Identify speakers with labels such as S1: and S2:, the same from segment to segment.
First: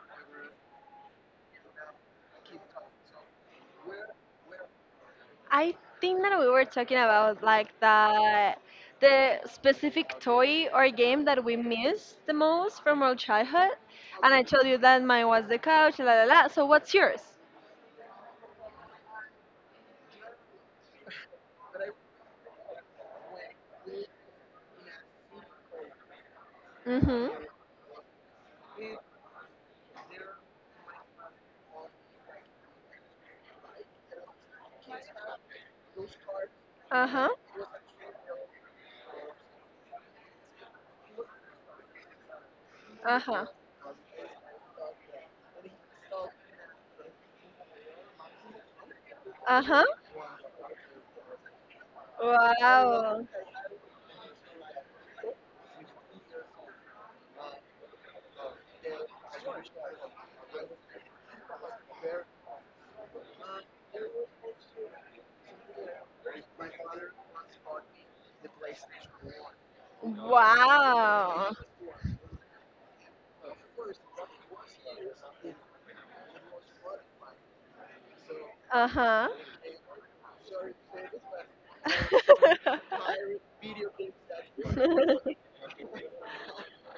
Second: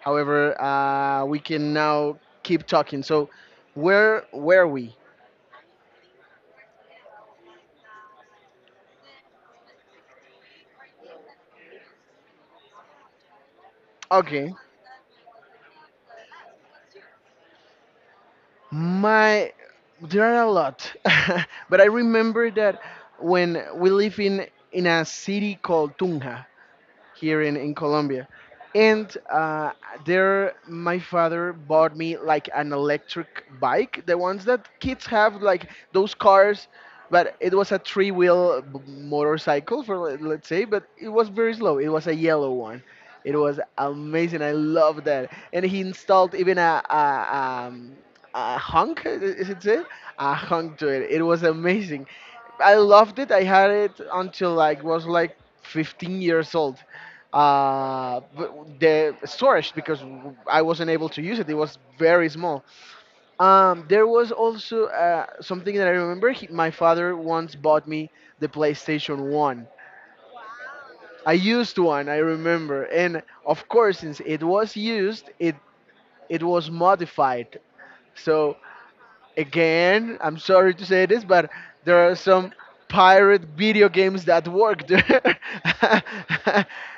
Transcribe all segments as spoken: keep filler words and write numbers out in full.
S1: However, uh, we can now keep talking. So, where were we?
S2: I think that we were talking about like the the specific toy or game that we miss the most from our childhood, and I
S1: Okay,
S2: told you that mine was the couch, la la la. So what's yours?
S1: my there are a lot, but I remember that when we live in in a city called Tunja.
S2: Mhm.
S1: Here in, in Colombia. And uh, there, my father bought me like an electric bike, the ones that kids have, like those cars,
S2: Uh huh.
S1: but it was a three wheel motorcycle, for let- let's say, but it was very slow. It was a yellow one.
S2: Uh
S1: It
S2: huh.
S1: was amazing. I love that. And he installed even a, a, um, a hunk, i- is it
S2: Uh
S1: say?
S2: huh.
S1: A hunk to it. It was amazing. I loved
S2: Wow.
S1: it. I had it until like was like fifteen years old uh, b- the storage because I wasn't able to use it. It was very small. Um, there was also uh, something that I remember. He, my father once bought me the PlayStation One. I
S2: Wow.
S1: used one. I remember, and of course, since it was used, it it was modified. So
S2: Uh huh.
S1: again, I'm sorry to say this, but there are some pirate video games that work there.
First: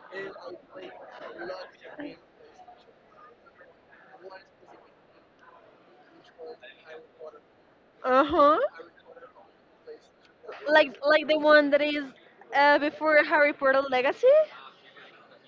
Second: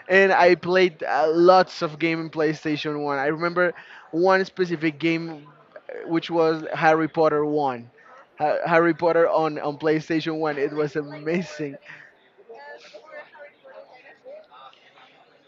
S1: And I played uh, lots of game in PlayStation one. I remember one specific game uh, which was Harry Potter one.
S2: uh
S1: Ha-
S2: huh.
S1: Harry Potter on, on PlayStation one. It was
S2: like like the one
S1: amazing.
S2: that is uh, before Harry Potter Legacy.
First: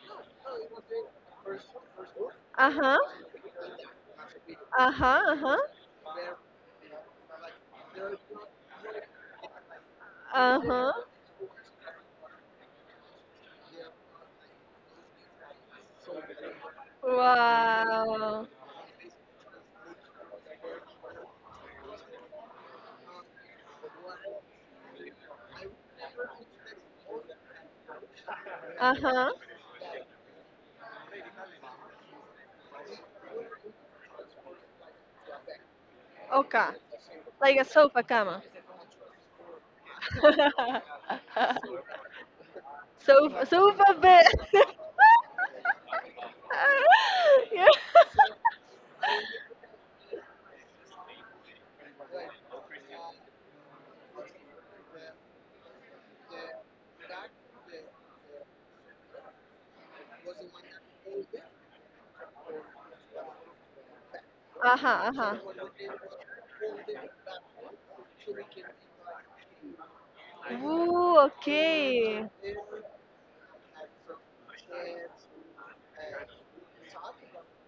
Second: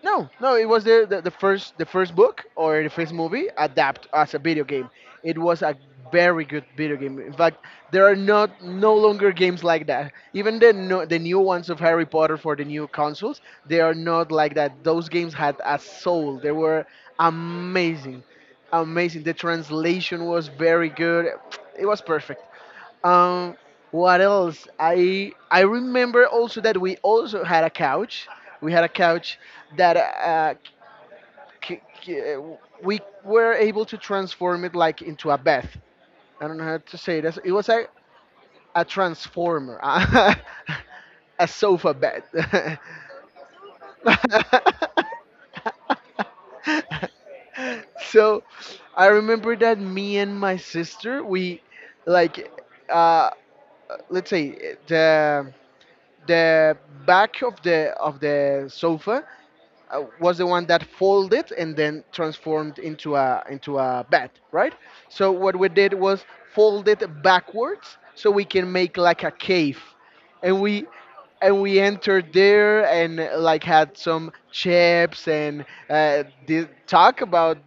S1: No, no, it was the, the, the first the first book
S2: Uh
S1: or the
S2: huh.
S1: first movie adapt as a video game.
S2: Uh huh. Uh
S1: It
S2: huh.
S1: was a very good video game. In fact, there are not no longer games like that. Even
S2: Uh
S1: the
S2: huh.
S1: no, the new ones of Harry Potter for the new consoles, they are not like that. Those games had a soul. They were amazing,
S2: Wow.
S1: amazing. The translation was very good. It was perfect. Um, what else? I I remember also that we also had a couch. We had a
S2: Uh huh.
S1: couch that uh, c- c- uh, we were able to transform it like into a bath. I don't know
S2: Okay.
S1: how to say this. It
S2: Like a
S1: was a
S2: sofa cama.
S1: a transformer, a sofa bed.
S2: sofa sofa bed. yeah.
S1: So I remember that me and my sister we like uh, let's say the the back of the of the sofa uh, was the one that folded and then transformed into a into a bed, right?
S2: Uh huh. Uh
S1: So
S2: huh.
S1: what we did was fold it backwards so we can make like a cave, and we
S2: Ooh.
S1: and we
S2: Okay.
S1: entered there and uh, like had some chips and uh, did talk about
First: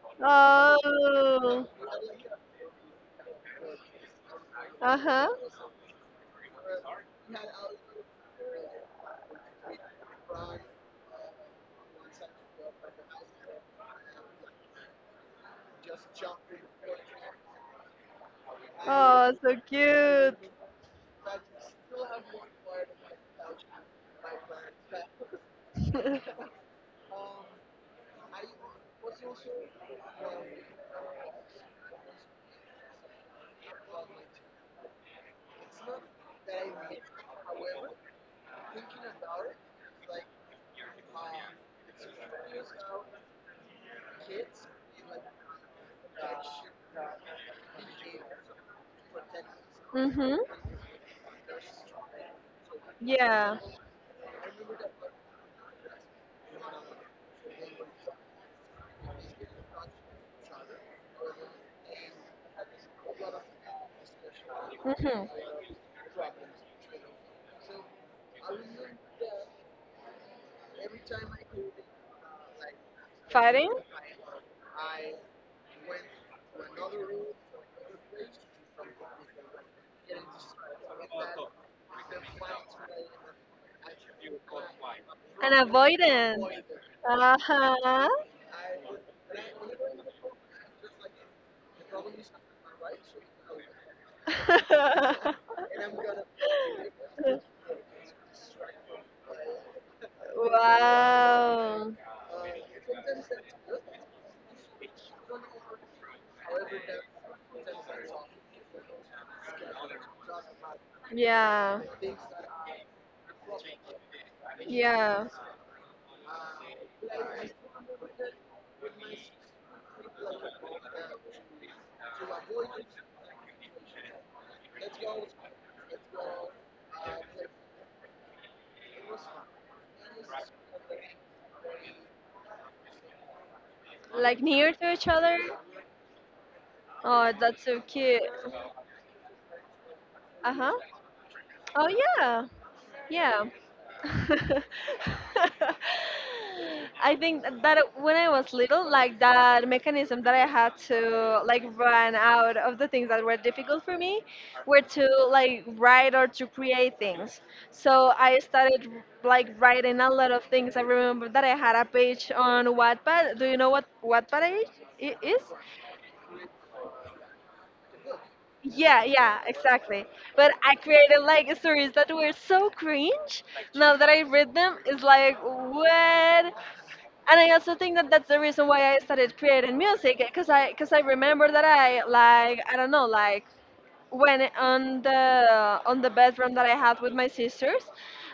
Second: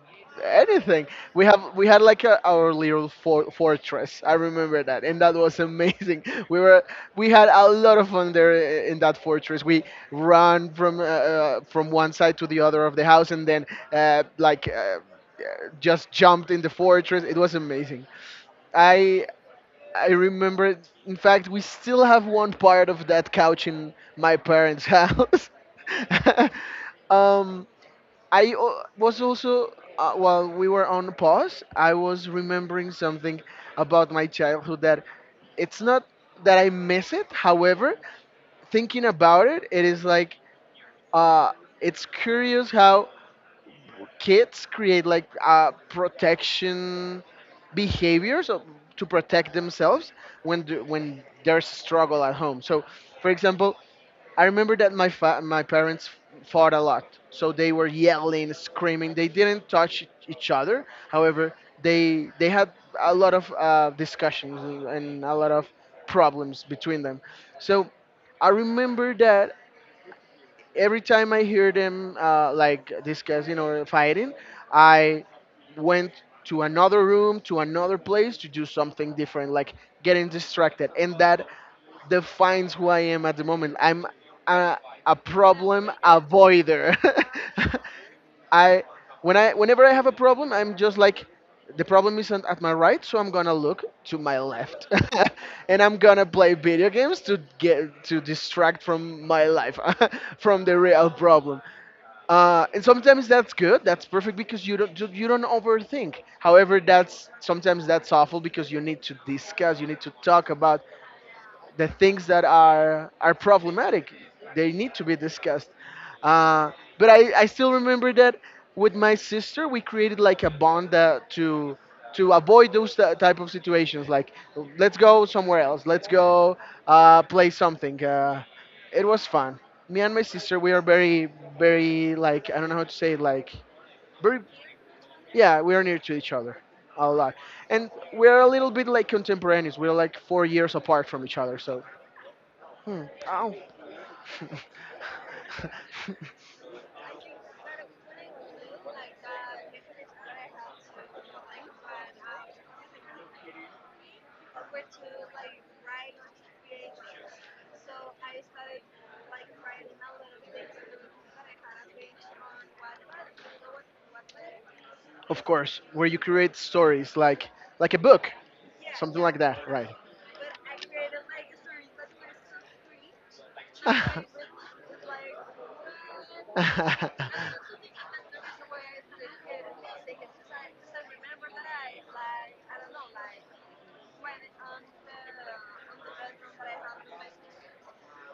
S1: anything. We have
S2: Oh.
S1: we had like a, our little for- fortress. I remember that, and
S2: Uh-huh.
S1: that was amazing. we were we had a lot of fun there i- in that fortress. We ran from uh, uh, from one side to the other of the house, and then uh, like uh, uh, just jumped in the fortress. It was amazing. I
S2: Oh, so
S1: I
S2: cute.
S1: remember. In fact, we still have one part of that couch in my parents' house. um, I o- was also, uh, while we were on pause, I was remembering something about my childhood that it's not that I miss it. However, thinking about it, it is like uh, it's curious how kids create like uh, protection behaviors of- to protect themselves when
S2: Mm-hmm.
S1: the, when there's struggle at home. So, for
S2: Yeah.
S1: example, I remember that my fa- my parents fought a lot, so they were yelling, screaming. They didn't touch each other. However, they they had a lot of uh, discussions and
S2: Mm-hmm.
S1: a lot of problems between them. So I remember that every time I hear them uh, like discussing
S2: Fighting?
S1: or fighting, I went to another room, to another place to do something different, like getting distracted. And that defines who I am at the moment. I'm a, a
S2: An
S1: problem
S2: avoidant.
S1: avoider.
S2: Uh-huh.
S1: I when I Whenever I have a problem, I'm just like the problem isn't at my right, so I'm gonna look to my left, and I'm gonna play video games to get to distract from my life, from the real problem.
S2: Wow.
S1: Uh, and sometimes that's good. That's perfect because you don't you you don't overthink. However, that's sometimes that's awful because you need to discuss, you need to talk about
S2: Yeah.
S1: the things that are are problematic. They need to be
S2: Yeah.
S1: discussed. Uh, but I, I still remember that with my sister we created like a bond that to to avoid those t- type of situations. Like, let's go somewhere else. Let's go uh, play something. Uh, it was fun. Me and my sister we are very very like, I don't know how to say it, like very,
S2: Like near to each other.
S1: yeah, we are near to each other a
S2: Oh,
S1: lot,
S2: that's so
S1: and
S2: cute.
S1: we're a little bit like contemporaneous. We're like four years
S2: Uh-huh.
S1: apart from each other, so
S2: Oh yeah.
S1: hmm.
S2: Yeah.
S1: Ow.
S2: I think that when I was little, like that mechanism that I had to like run out of the things that were difficult for me were to like write or to create things. So I started like writing a lot of things. I remember that I had a page on Wattpad. Do you know what Wattpad i- i- is?
S1: Of course, where you create stories like like a book,
S2: Yeah,
S1: something
S2: yeah,
S1: like that, right?
S2: exactly. But I created like stories that were so cringe. Now that I read them, it's like what? And I also think that that's the reason why I started creating music, because I because I remember that I like I don't know, like when on the on the bedroom that I had with my sisters,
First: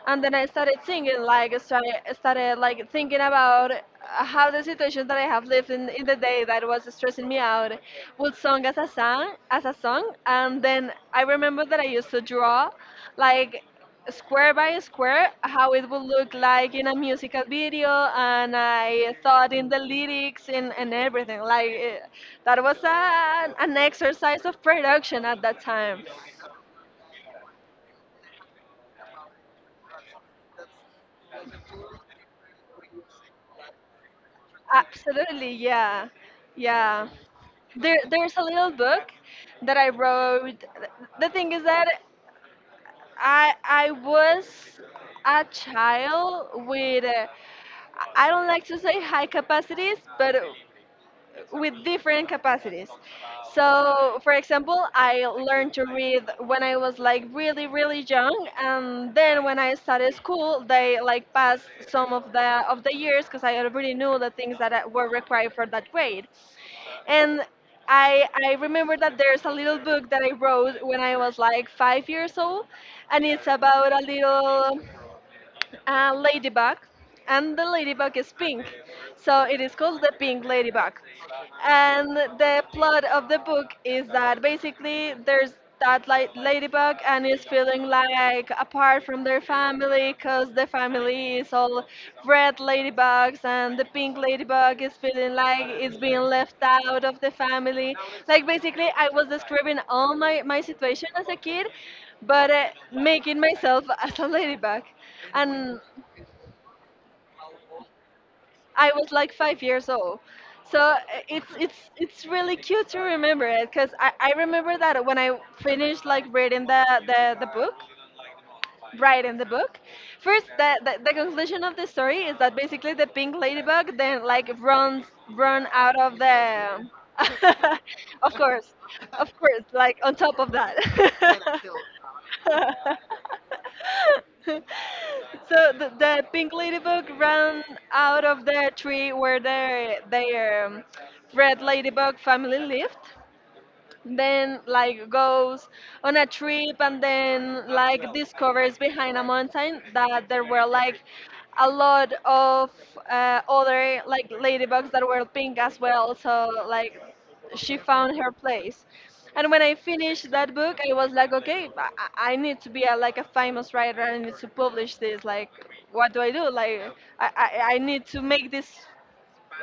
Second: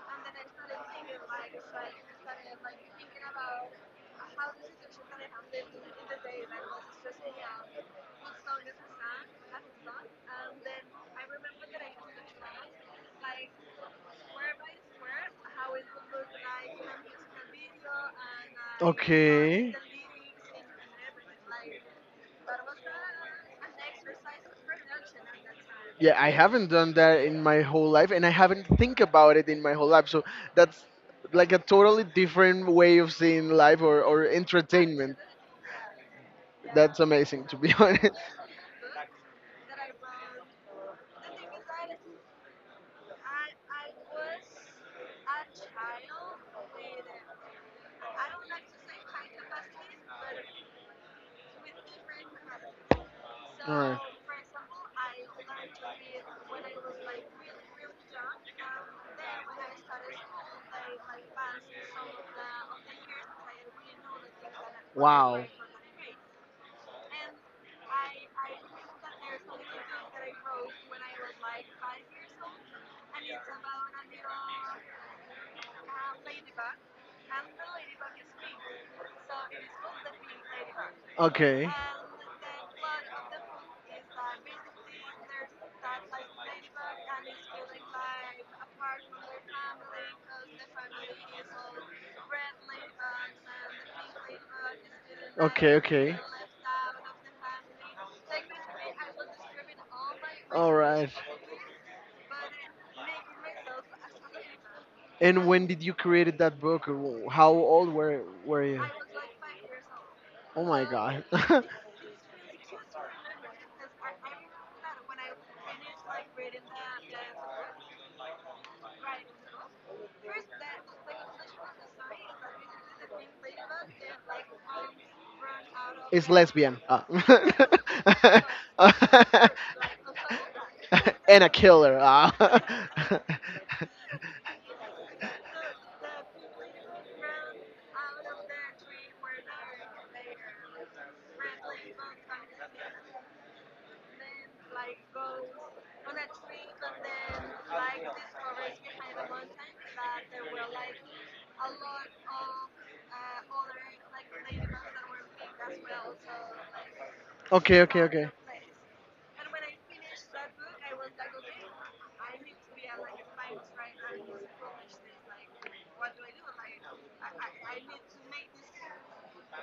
S2: and then I started thinking, like, started, started like thinking about how the situation that I have lived in, in the day, that was stressing me out, would song as a song, as a song, and then I remember that I used to draw, like square by square, how it would look like in a musical video, and I thought in the lyrics and, and everything, like eh, that was an, an exercise of production at that time.
S1: Yeah, I haven't done that in my whole life, and I haven't think about it in my whole life. So that's like a totally different way of seeing life or, or entertainment.
S2: Absolutely, yeah.
S1: That's
S2: Yeah.
S1: amazing, to be
S2: There
S1: honest.
S2: there's a little book that I wrote. The thing is that I I was a child with uh, I don't like to say high capacities, but with different capacities.
S1: All right.
S2: So, for example, I learned to read when I was like really, really young, and then when I started school, they like passed some of the of the years because I already knew the things that I- were
S1: Wow.
S2: required for that grade. And I I remember that there's a little book that I wrote when I was like five years old, and it's about a little a ladybug, and the ladybug is pink, so it is called the pink ladybug.
S1: Okay.
S2: And the plot of the book is that basically there's that like ladybug, and is feeling like apart from their family, because the family is all red ladybugs and the pink ladybug is feeling like
S1: Okay,
S2: it's
S1: okay.
S2: being left out of the family, like basically I was describing all my, my
S1: All
S2: situation
S1: right.
S2: as a kid, but uh, making myself as a ladybug,
S1: And when
S2: and
S1: did you create that book? Wh- How old were were you?
S2: I was like five years old.
S1: Oh
S2: So
S1: my
S2: uh,
S1: God.
S2: it's it's it's really cute to remember it, because I, I remember that when I finished like reading the, the, the book, writing the book, first the, the, the conclusion of the story is that basically the pink ladybug then like runs run out of
S1: It's lesbian.
S2: the
S1: Ah.
S2: of course, of course, like on top of that,
S1: And a killer. Ah.
S2: so the, the pink ladybug ran out of the tree where their their um, red ladybug family lived, then like goes on a trip, and then like discovers behind a mountain that there were like a lot of uh, other like ladybugs that were pink as well, so like she
S1: Okay, okay,
S2: found
S1: okay.
S2: her place. And when I finished that book, I was like, okay, i, I I need to be a, like a famous writer, I need to publish this, like what do I do, like i, I, I need to make this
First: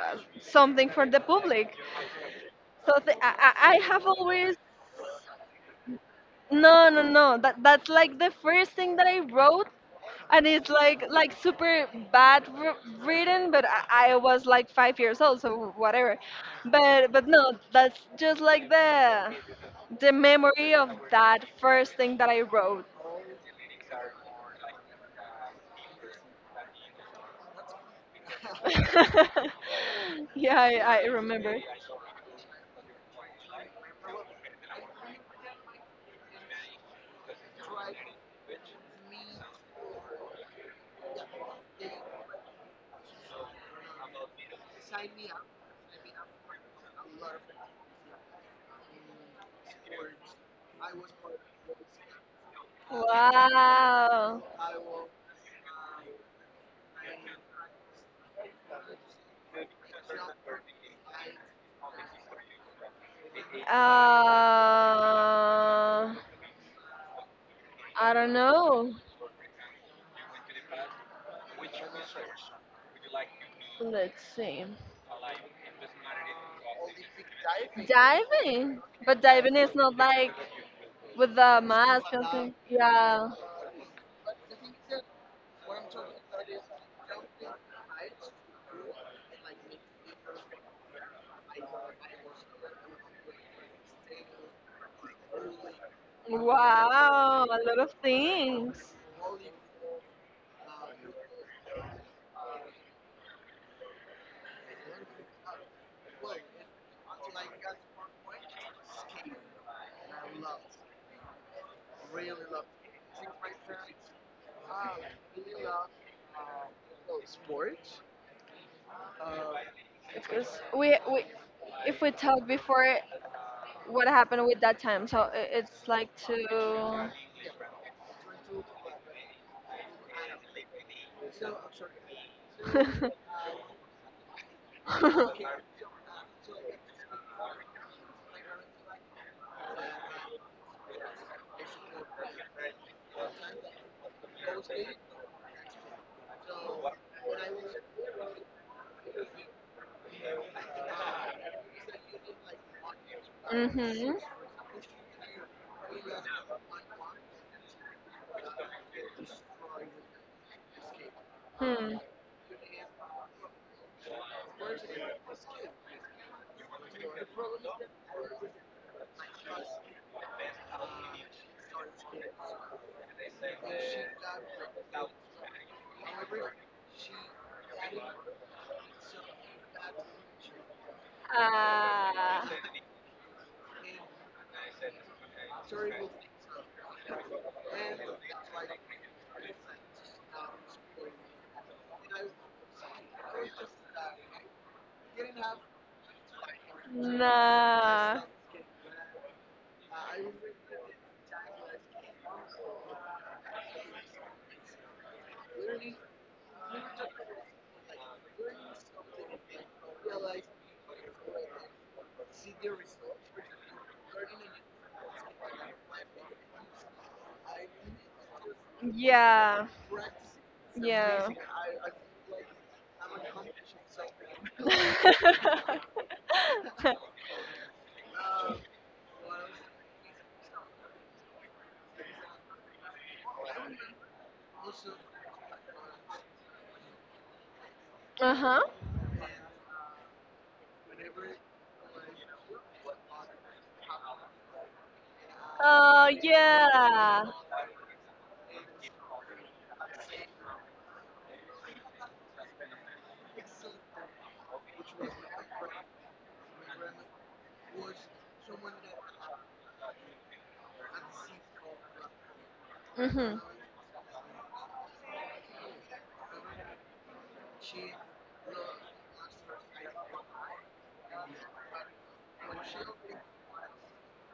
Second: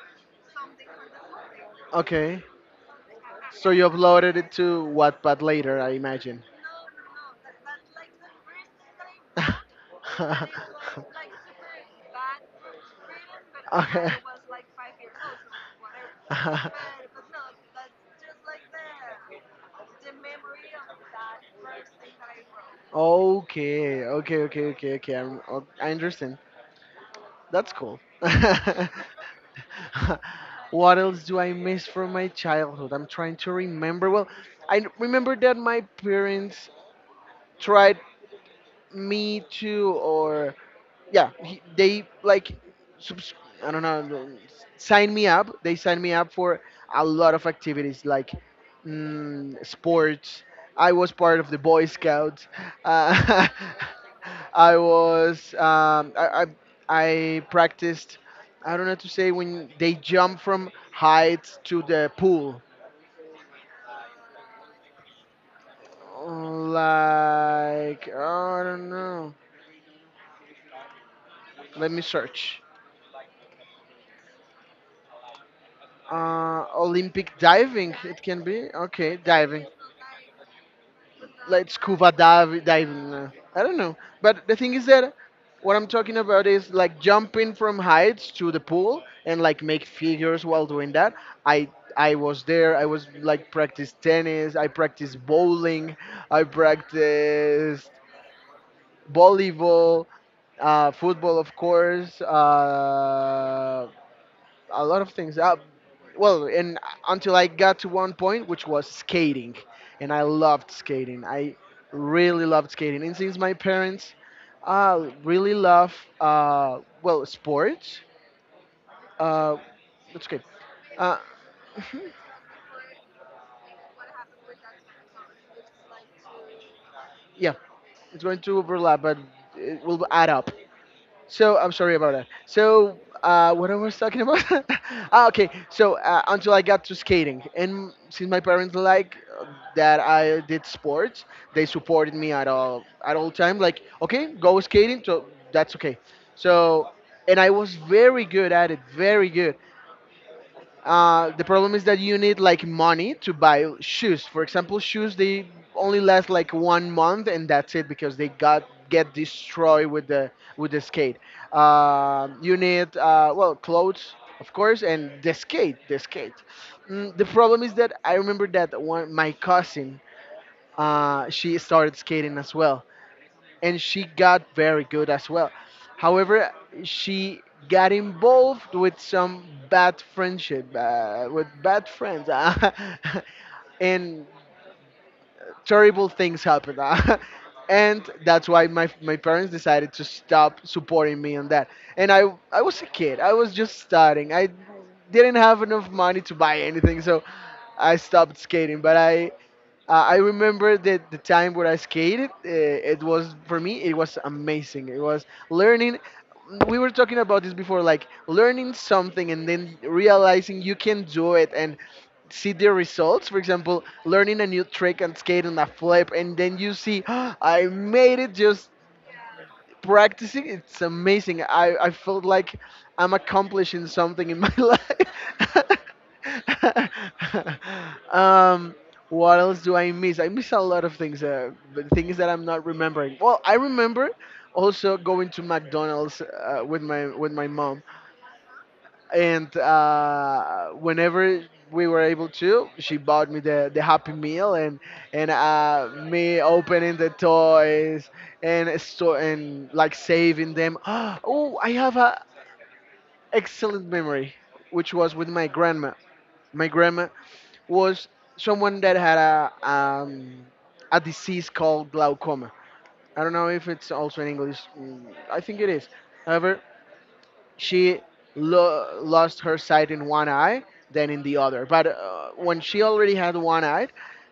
S2: uh, something for the public.
S1: Okay.
S2: So th- I, I
S1: So
S2: I
S1: you
S2: have
S1: uploaded it
S2: always.
S1: to Wattpad later, I imagine.
S2: No, no, no. That that's like the first thing that I wrote, and it's like like super bad wr written. But I,
S1: Okay.
S2: I was like five years old, so whatever. But but no, that's just like the the memory of that first thing that I wrote.
S1: Okay, okay, okay, okay, okay. I'm, o- I understand. That's cool.
S2: yeah,
S1: What
S2: I, I
S1: else do I
S2: remember.
S1: miss from my childhood? I'm trying to remember. Well, I n- remember that my parents tried me too, or yeah, he, they like subs- I don't know, sign me up. They sign me up for a lot of activities like mm, sports. I was part of the Boy Scouts. Uh,
S2: Wow.
S1: I was um, I, I I practiced. I don't know how to say when they jump from heights to the pool.
S2: Uh,
S1: Like,
S2: I don't
S1: I don't
S2: know.
S1: know. Let me search.
S2: Let's see.
S1: Uh, Olympic diving, it can be.
S2: Diving,
S1: Okay,
S2: but diving
S1: diving.
S2: is not like with the
S1: Like
S2: mask
S1: scuba
S2: or something.
S1: dive, diving.
S2: Yeah.
S1: uh, I don't know. But the thing is that what I'm talking about is like jumping from heights to the pool and like make figures while doing that. I I was there. I was like practice tennis. I practiced bowling. I
S2: Wow, a lot
S1: practiced
S2: of things.
S1: volleyball, uh, football, of course. Uh, a lot of things. Uh, well, and until I got to one point, which was skating, and I loved skating. I really loved skating, and since my parents uh, really love uh, well, sports, uh, that's okay.
S2: Because we,
S1: Uh,
S2: we, if we talk before what happened with that time, so i- it's like to.
S1: yeah, it's going to overlap, but it will add up. So I'm sorry about that. So uh, what I was talking about? Ah, okay. So uh, until I got to skating, and since my parents like uh, that I did sports, they supported me at all at all time. Like, okay, go skating. So that's okay. So and I was very good at it, very good. Uh, the problem is that you need like money to buy
S2: mhm.
S1: shoes. For example, shoes they only last like one month and that's it because they got get destroyed with the with the skate.
S2: Hmm.
S1: Uh, you need uh, well, clothes, of course, and the skate the skate. Mm, the problem is that I remember that one my cousin, uh, she started skating as well, and she got very good as well. However, she got involved with some bad friendship, uh, with bad friends,
S2: Ah.
S1: and terrible things happened. And that's why my, my parents decided to stop supporting me on that. And I, I was a kid, I was just starting. I didn't have enough money to buy anything, so I
S2: Nah.
S1: stopped skating. But I, uh, I remember that the time when I skated, uh, it was for me, it was amazing. It was learning. We were talking about this before, like learning something and then realizing you can do it, and see the results. For example, learning a new trick and skating a flip, and then you see, I made it just
S2: Yeah.
S1: practicing. It's
S2: Yeah.
S1: amazing. I, I felt like I'm accomplishing something in my life. um, what else do I miss? I miss a lot of things, uh, but things that I'm not remembering. Well, I remember also going to McDonald's uh, with my with my mom
S2: uh huh.
S1: and uh, whenever we were able to, she bought me the, the Happy Meal, and and uh,
S2: Uh,
S1: me opening the
S2: yeah.
S1: toys and so and like saving them. Oh, I have a excellent memory, which was with my grandma. My grandma was someone that had a um, a disease called glaucoma. I don't
S2: Mm-hmm.
S1: know if it's also in English. Mm, I think it is. However, she lo- lost her sight in one eye, then in the other. But uh, when she already had one eye,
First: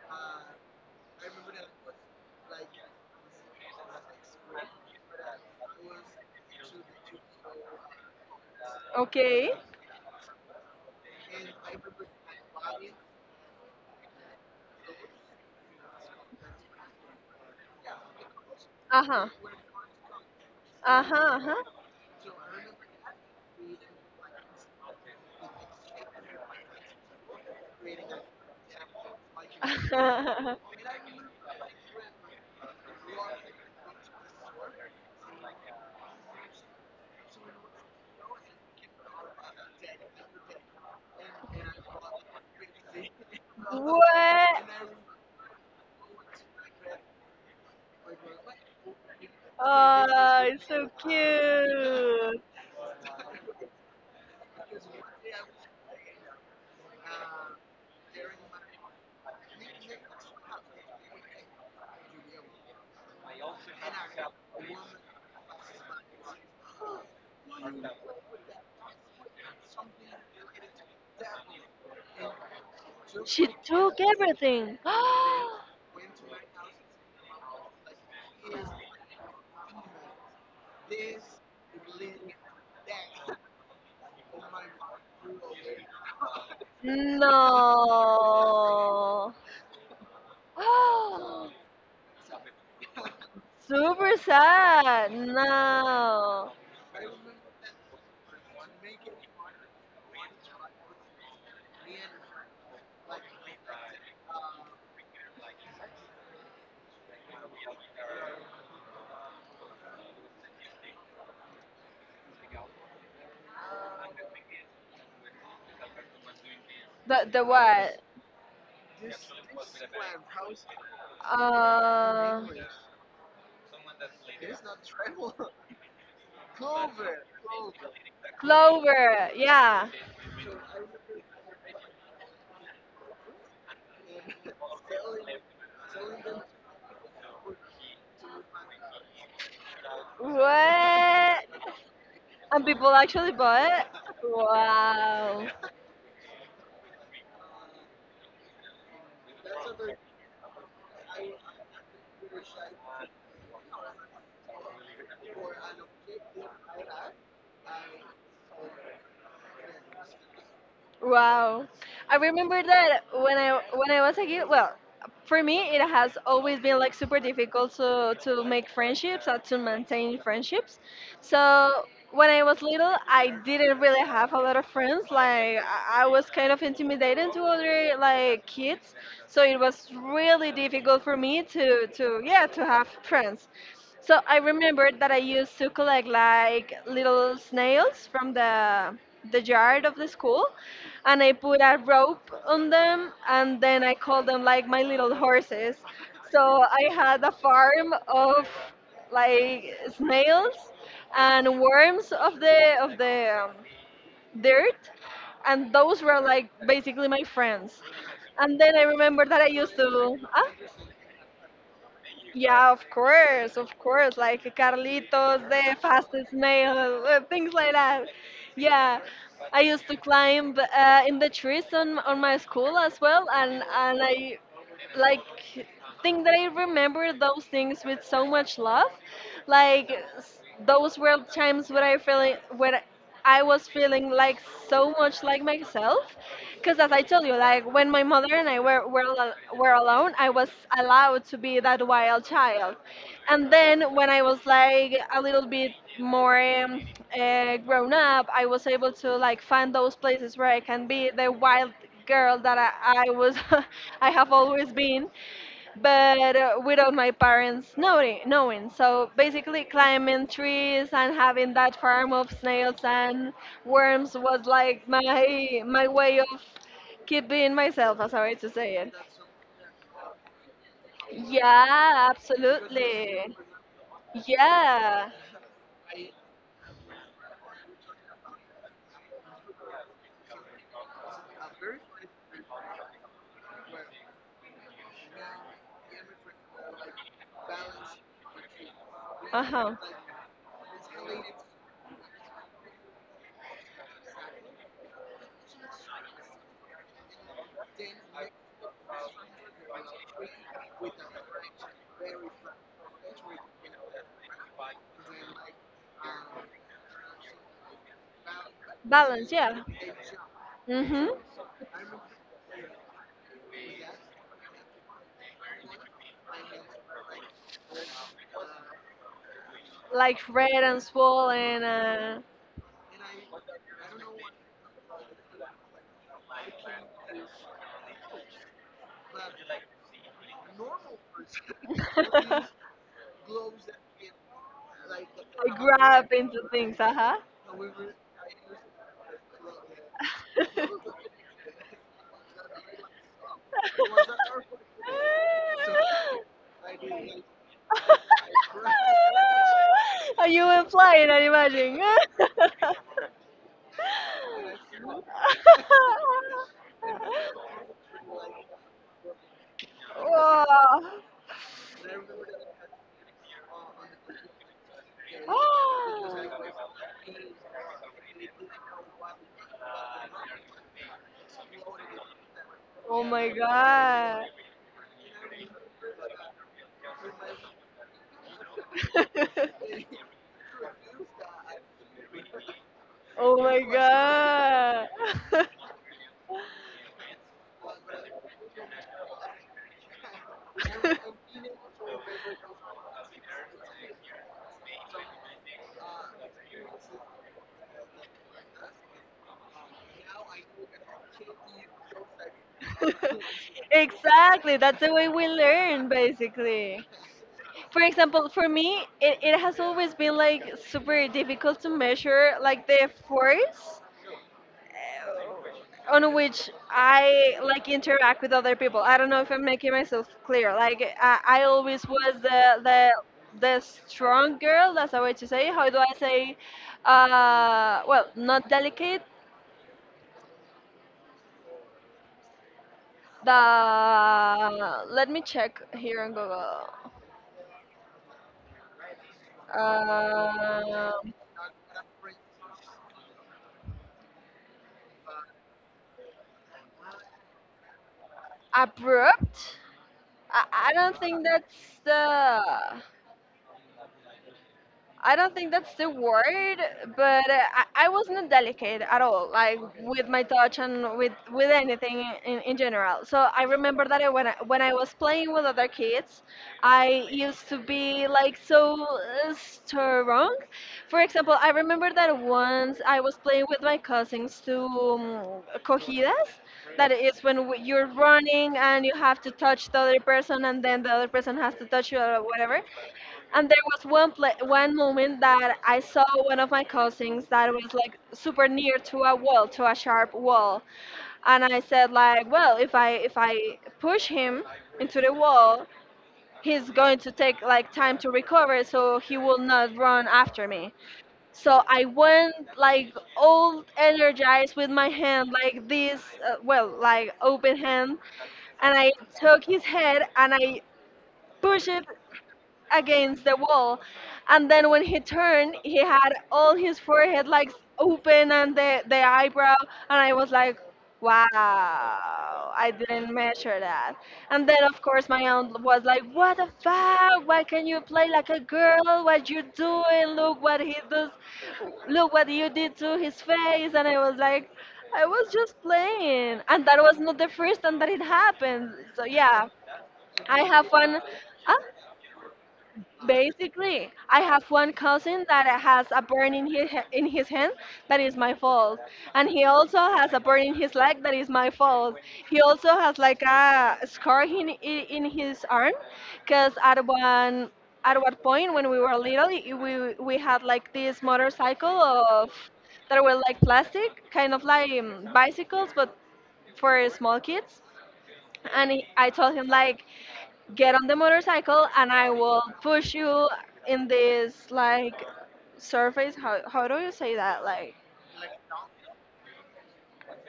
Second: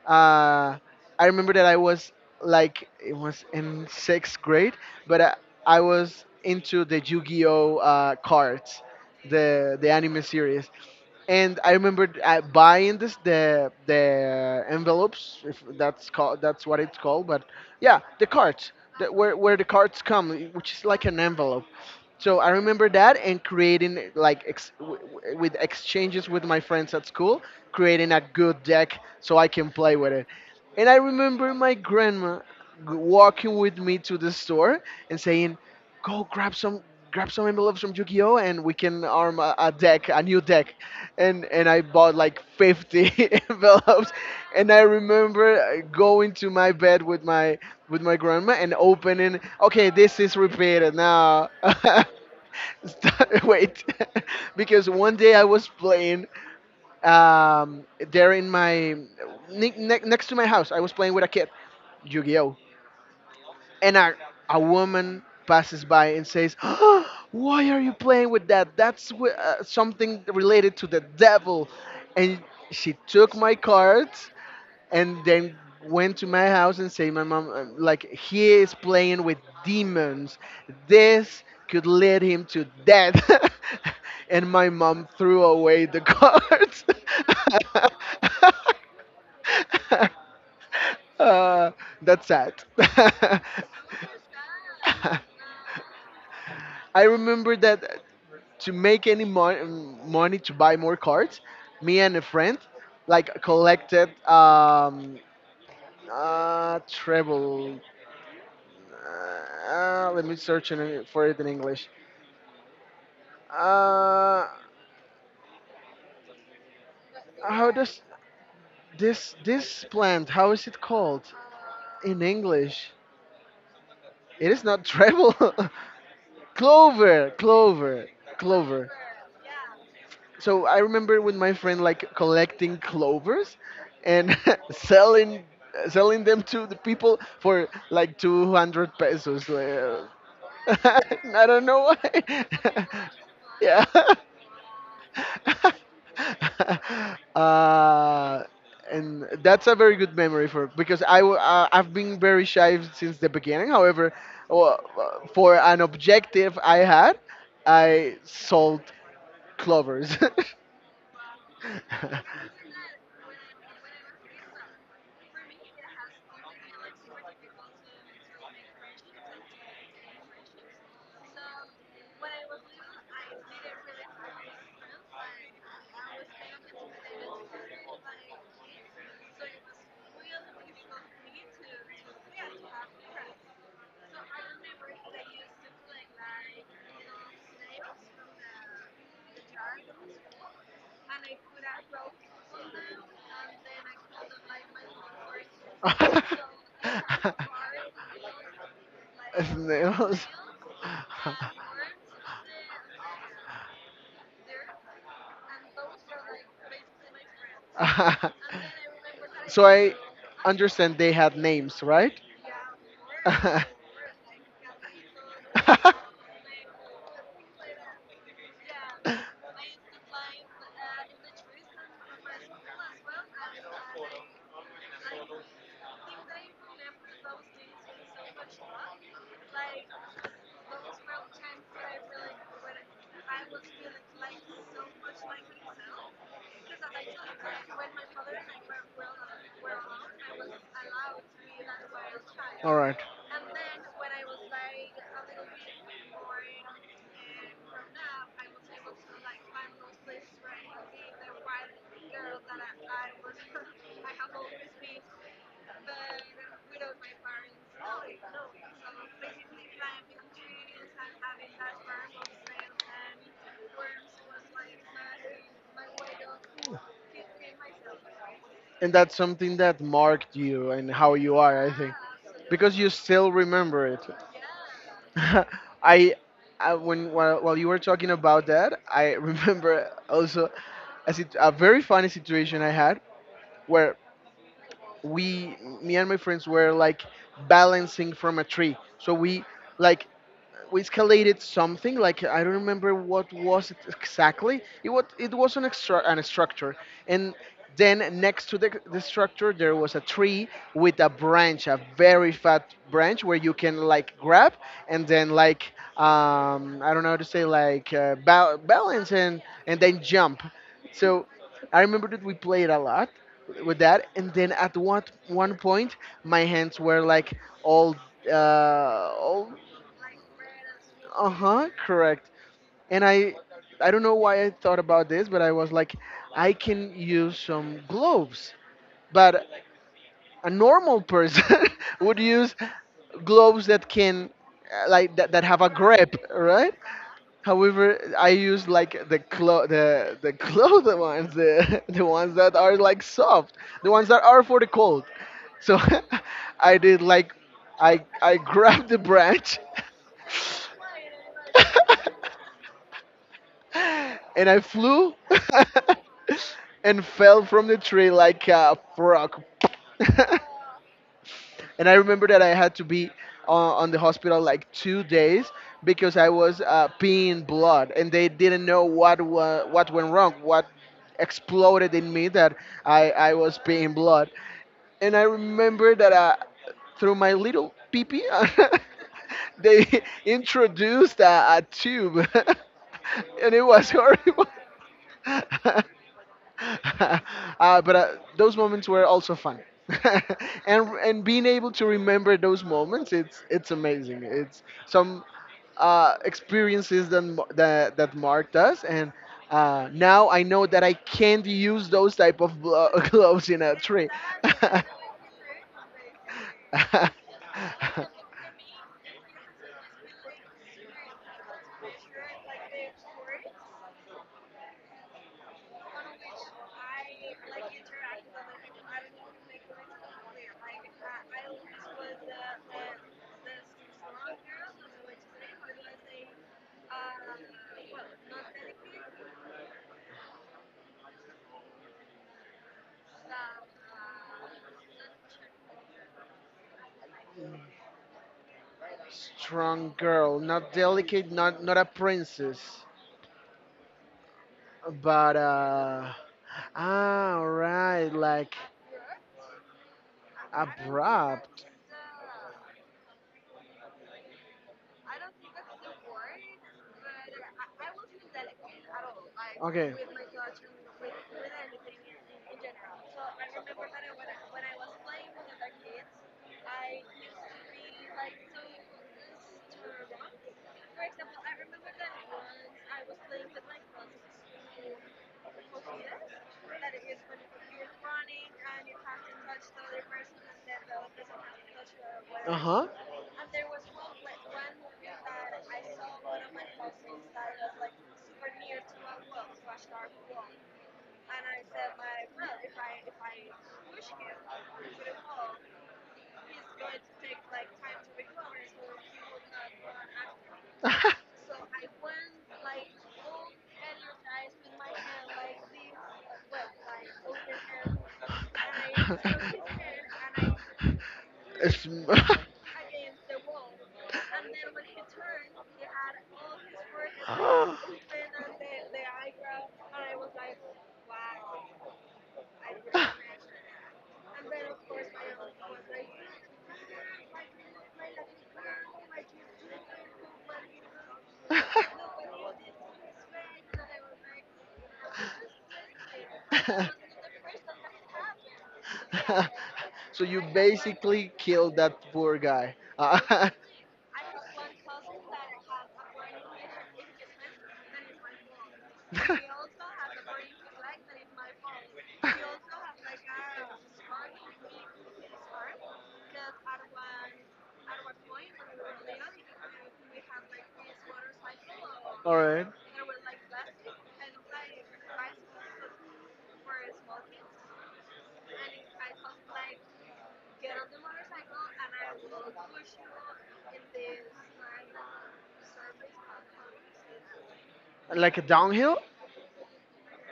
S1: uh, I remember that I was, like, it was in sixth grade, but I, I was into the Yu-Gi-Oh uh, cards,
S2: Okay.
S1: the the anime series, and I remembered uh, buying this the the envelopes, if that's called that's what it's called, but yeah, the cards. The,
S2: Uh-huh.
S1: where, where the cards come, which is like an
S2: Uh-huh.
S1: envelope, so I remember that and creating, like, ex- w- w- with exchanges with my friends at school, creating a good deck so I can play with it.
S2: Uh-huh.
S1: And I remember my grandma g- walking with me to the store and saying, go grab some grab some envelopes from Yu-Gi-Oh, and we can arm a, a deck, a new deck. And and I bought like fifty envelopes,
S2: what?
S1: and I remember uh, going to my bed with my with my grandma and opening, okay, this is
S2: Oh, it's so
S1: repeated now.
S2: cute.
S1: Stop- Wait. Because one day I was playing um, there in my ne- ne- next to my house. I was playing with a kid, Yu-Gi-Oh, and a, a woman passes by and says, "Oh, why are you playing with that? That's wh- uh, something related to the devil." And she took
S2: She
S1: my
S2: took
S1: cards
S2: everything.
S1: and then went to my house and said, "My mom, uh, like, he is playing with demons. This could lead him to death." And my mom threw away the cards.
S2: no.
S1: Uh, that's sad.
S2: Super sad. No.
S1: I remember that to make any mon- money to buy more cards, me and a friend, like, collected um, uh, treble. Uh, let me search in, for it in English. Uh,
S2: The the
S1: how does
S2: what?
S1: this this plant? How is it called in
S2: Uh,
S1: English? It is not treble. Clover, clover, clover.
S2: Clover. Yeah.
S1: So I remember with my friend, like, collecting clovers and selling selling them to the people for like 200 pesos. Like, uh, I
S2: What?
S1: don't know why.
S2: And people actually bought
S1: Yeah.
S2: it? Wow.
S1: uh, and that's a very good memory for because I w- uh, I've been very shy since the beginning. However, uh, for an objective I had, I sold clovers.
S2: Wow. I remember that when I when I was a kid, well, for me it has always been like super difficult to to make friendships or to maintain friendships. So when I was little, I didn't really have a lot of friends. Like I I was kind of intimidated to other like kids, so it was really difficult for me to to yeah, to have friends. So I remembered that I used to collect like little snails from the the yard of the school, and I put a rope on them, and then I called them like my little horses. So I had a farm of like
S1: Snails.
S2: snails and worms of the of the um, dirt, and those were like basically my friends. And then I remembered that I
S1: So
S2: used
S1: I
S2: to. Huh?
S1: understand they had names, right?
S2: Yeah, of course, of course. Like Carlitos, the fastest male, uh, things like that. Yeah, I used to climb uh, in the trees on, on my school as well, and and I like think that I remember those things with so much love. Like s- those were times when I feeling when I was feeling like so much like myself. Because as I told you, like when my mother and I were were, al- were alone, I was allowed to be that wild
S1: All
S2: child.
S1: right.
S2: And then when I was like a little bit more um, uh, grown up, I was able to like find those places where I can be the wild girl that I, I was, I have always been, but uh, without my parents knowing, knowing. So basically, climbing trees and having that farm of snails and worms was like my my way of keeping myself. As I'm to say
S1: And
S2: it.
S1: that's something that marked you and how you are, I think,
S2: Yeah,
S1: because you still
S2: absolutely.
S1: remember it.
S2: Yeah.
S1: I, I when while, while you were talking about that, I remember also a, sit- a very funny situation I had where we, me and my friends, were, like, balancing from a tree. So we
S2: Uh huh.
S1: like we escalated something, like, I don't remember what was it exactly. It was it was an extra an structure, and then next to the, the structure there was a tree with a branch, a very fat branch where you can, like, grab and then, like, um, I don't know how to say, like, uh, bal- balance,
S2: Balance,
S1: and
S2: yeah.
S1: and then jump.
S2: Hmm.
S1: So I remember that we played a lot with that, and then at one one point my hands were, like, all uh, all.
S2: Like red and
S1: Uh
S2: swollen.
S1: huh,
S2: Uh...
S1: correct. And I, I don't know why I thought about this, but I was like, I can use some gloves. But a normal person would use gloves that can, uh, like that, that
S2: I
S1: have a
S2: grab
S1: grip,
S2: into
S1: right?
S2: things, uh huh.
S1: However, I use, like, the clo- the the clothes ones, the the ones that are, like, soft, the ones that are for the cold. So I did, like, I I grabbed the branch.
S2: Are you were flying? I imagine.
S1: And I flew and fell from the tree like a frog.
S2: Wow.
S1: And I remember that I had to be on, on the hospital like two days because I was uh, peeing blood, and they didn't know what wa- what went wrong, what exploded in me that
S2: Oh
S1: I,
S2: my
S1: I was peeing
S2: god.
S1: blood. And I remember that uh, through my little peepee, they introduced a, a tube,
S2: Oh
S1: and
S2: my
S1: it was horrible.
S2: god.
S1: Uh, but uh, those moments were also fun. and and being able to remember those moments, it's it's amazing. It's some uh, experiences that m- that that marked us, and uh, now I know that I can't use those type of blo- gloves in a tree.
S2: exactly. That's the way we learn, basically. For example, for me, it, it has always been like super difficult to measure like the force on which I like interact with other people. I don't know if I'm making myself clear. Like I, I always was the the the strong girl. That's a way to say. It. How do I say? Uh, well, not delicate. The Let me check here on Google.
S1: Strong girl, not
S2: Um,
S1: delicate, not not a princess, but uh, ah, all right, like,
S2: Abrupt. I, I don't think that's
S1: Abrupt.
S2: the I don't think that's the word, but uh, I, I wasn't delicate at all, like
S1: Okay.
S2: with my touch and with with anything in, in general. So I remember that I, when I, when I was playing with other kids, I used to be like so uh, strong. For example, I remember that once I was playing with my cousins to um, cogidas. That is when w- you're running and you have to touch the other person, and then the other person has to touch you or
S1: Uh
S2: whatever.
S1: huh.
S2: And there was one pla one moment that I saw one of my cousins that was like super near to a wall, to a sharp wall, and I said like, well, if I if I push him into the wall, he's going to take like time to recover, so he will not run after me. So I went like all energized with my hand like this, uh, well, like open hand, and I took his head and I pushed
S1: It's
S2: it
S1: pushed against.
S2: against the wall. And then when he turned, he had all his forehead like open, and the, the eyebrow. And I was like, wow, I didn't measure that. And then, of course, my aunt was like, what the fuck? Why can you play like a girl? What you doing? Look what he does. Look what you did to his face. And I was like, I was just playing. And that was not the first time that it happened. So, yeah,
S1: So you
S2: I
S1: I had one
S2: have fun.
S1: basically
S2: Huh?
S1: killed that poor guy. Cousin.
S2: Basically, I have one cousin that has a burn in his in his hand that is my fault, and he also has a burn in his leg that is my fault. He also has like a scar in in in his arm, because at one at one point when we were little, i- we we had like this motorcycle of
S1: All right.
S2: that were like plastic, kind of like um, bicycles, but for small kids, and he- I told him, like, get on the motorcycle and I will push you in this like surface. How how do you say that? Like
S1: Like a downhill?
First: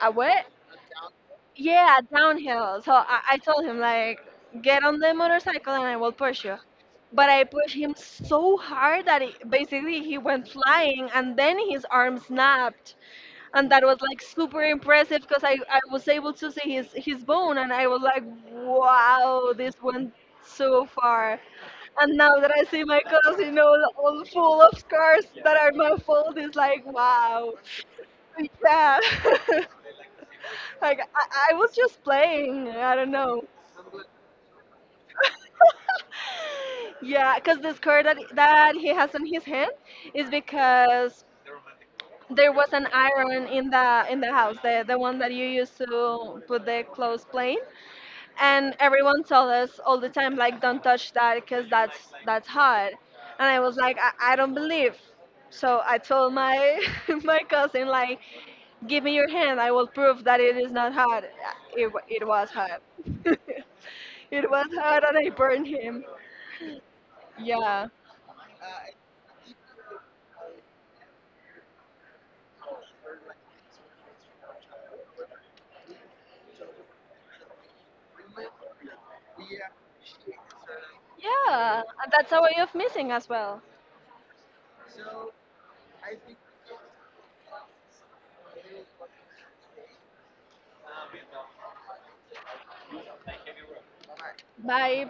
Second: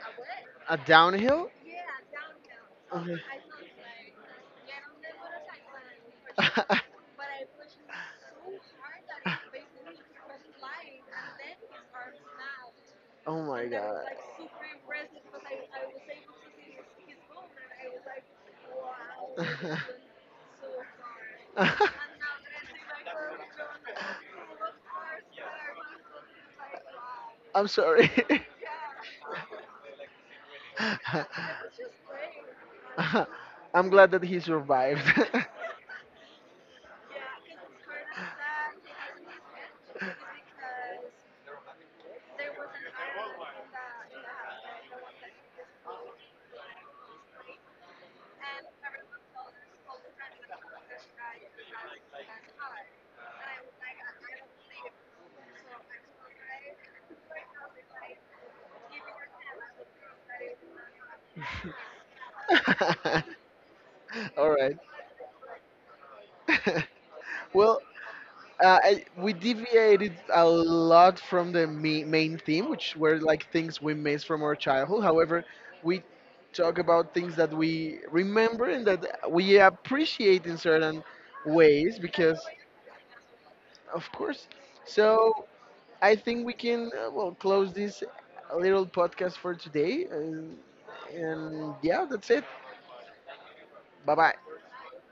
S2: a what?
S1: A downhill?
S2: Yeah, downhill. So I,
S1: Okay.
S2: I told him, like, get on the motorcycle and I will push you. But I pushed him so hard that it, basically he went flying, and then his arm snapped.
S1: Oh my
S2: And that was
S1: god.
S2: like super impressive because I, I was able to see his, his bone, and I was like, wow, this went so far. And now that I see my cousin all, all full of scars that are my fault, it's like, wow.
S1: I'm sorry.
S2: Yeah. like, I, I was just playing. I don't know.
S1: I'm glad that he survived.
S2: Yeah, because the scar that, that he has on his hand is because there was an iron in the in the house, the, the one that you used to put the clothes plane. And everyone tell us all the time, like, don't touch that because that's that's hot. And I was like, i, I don't believe, so I told my my cousin, like, give me your hand, I will prove that it is not hot. It, wa- it was hot, it
S1: All
S2: was
S1: right.
S2: hot, and I burned him.
S1: Well,
S2: Yeah,
S1: uh, I, we deviated a lot from the me- main theme, which were, like, things we miss from our childhood. However, we talk about things that we remember and that we appreciate in certain
S2: yeah,
S1: ways
S2: and that's
S1: because,
S2: a way of missing as well.
S1: of course. So I think we can, uh, well, close this little podcast for today, and, and yeah, that's it. Bye bye.
S2: Bye.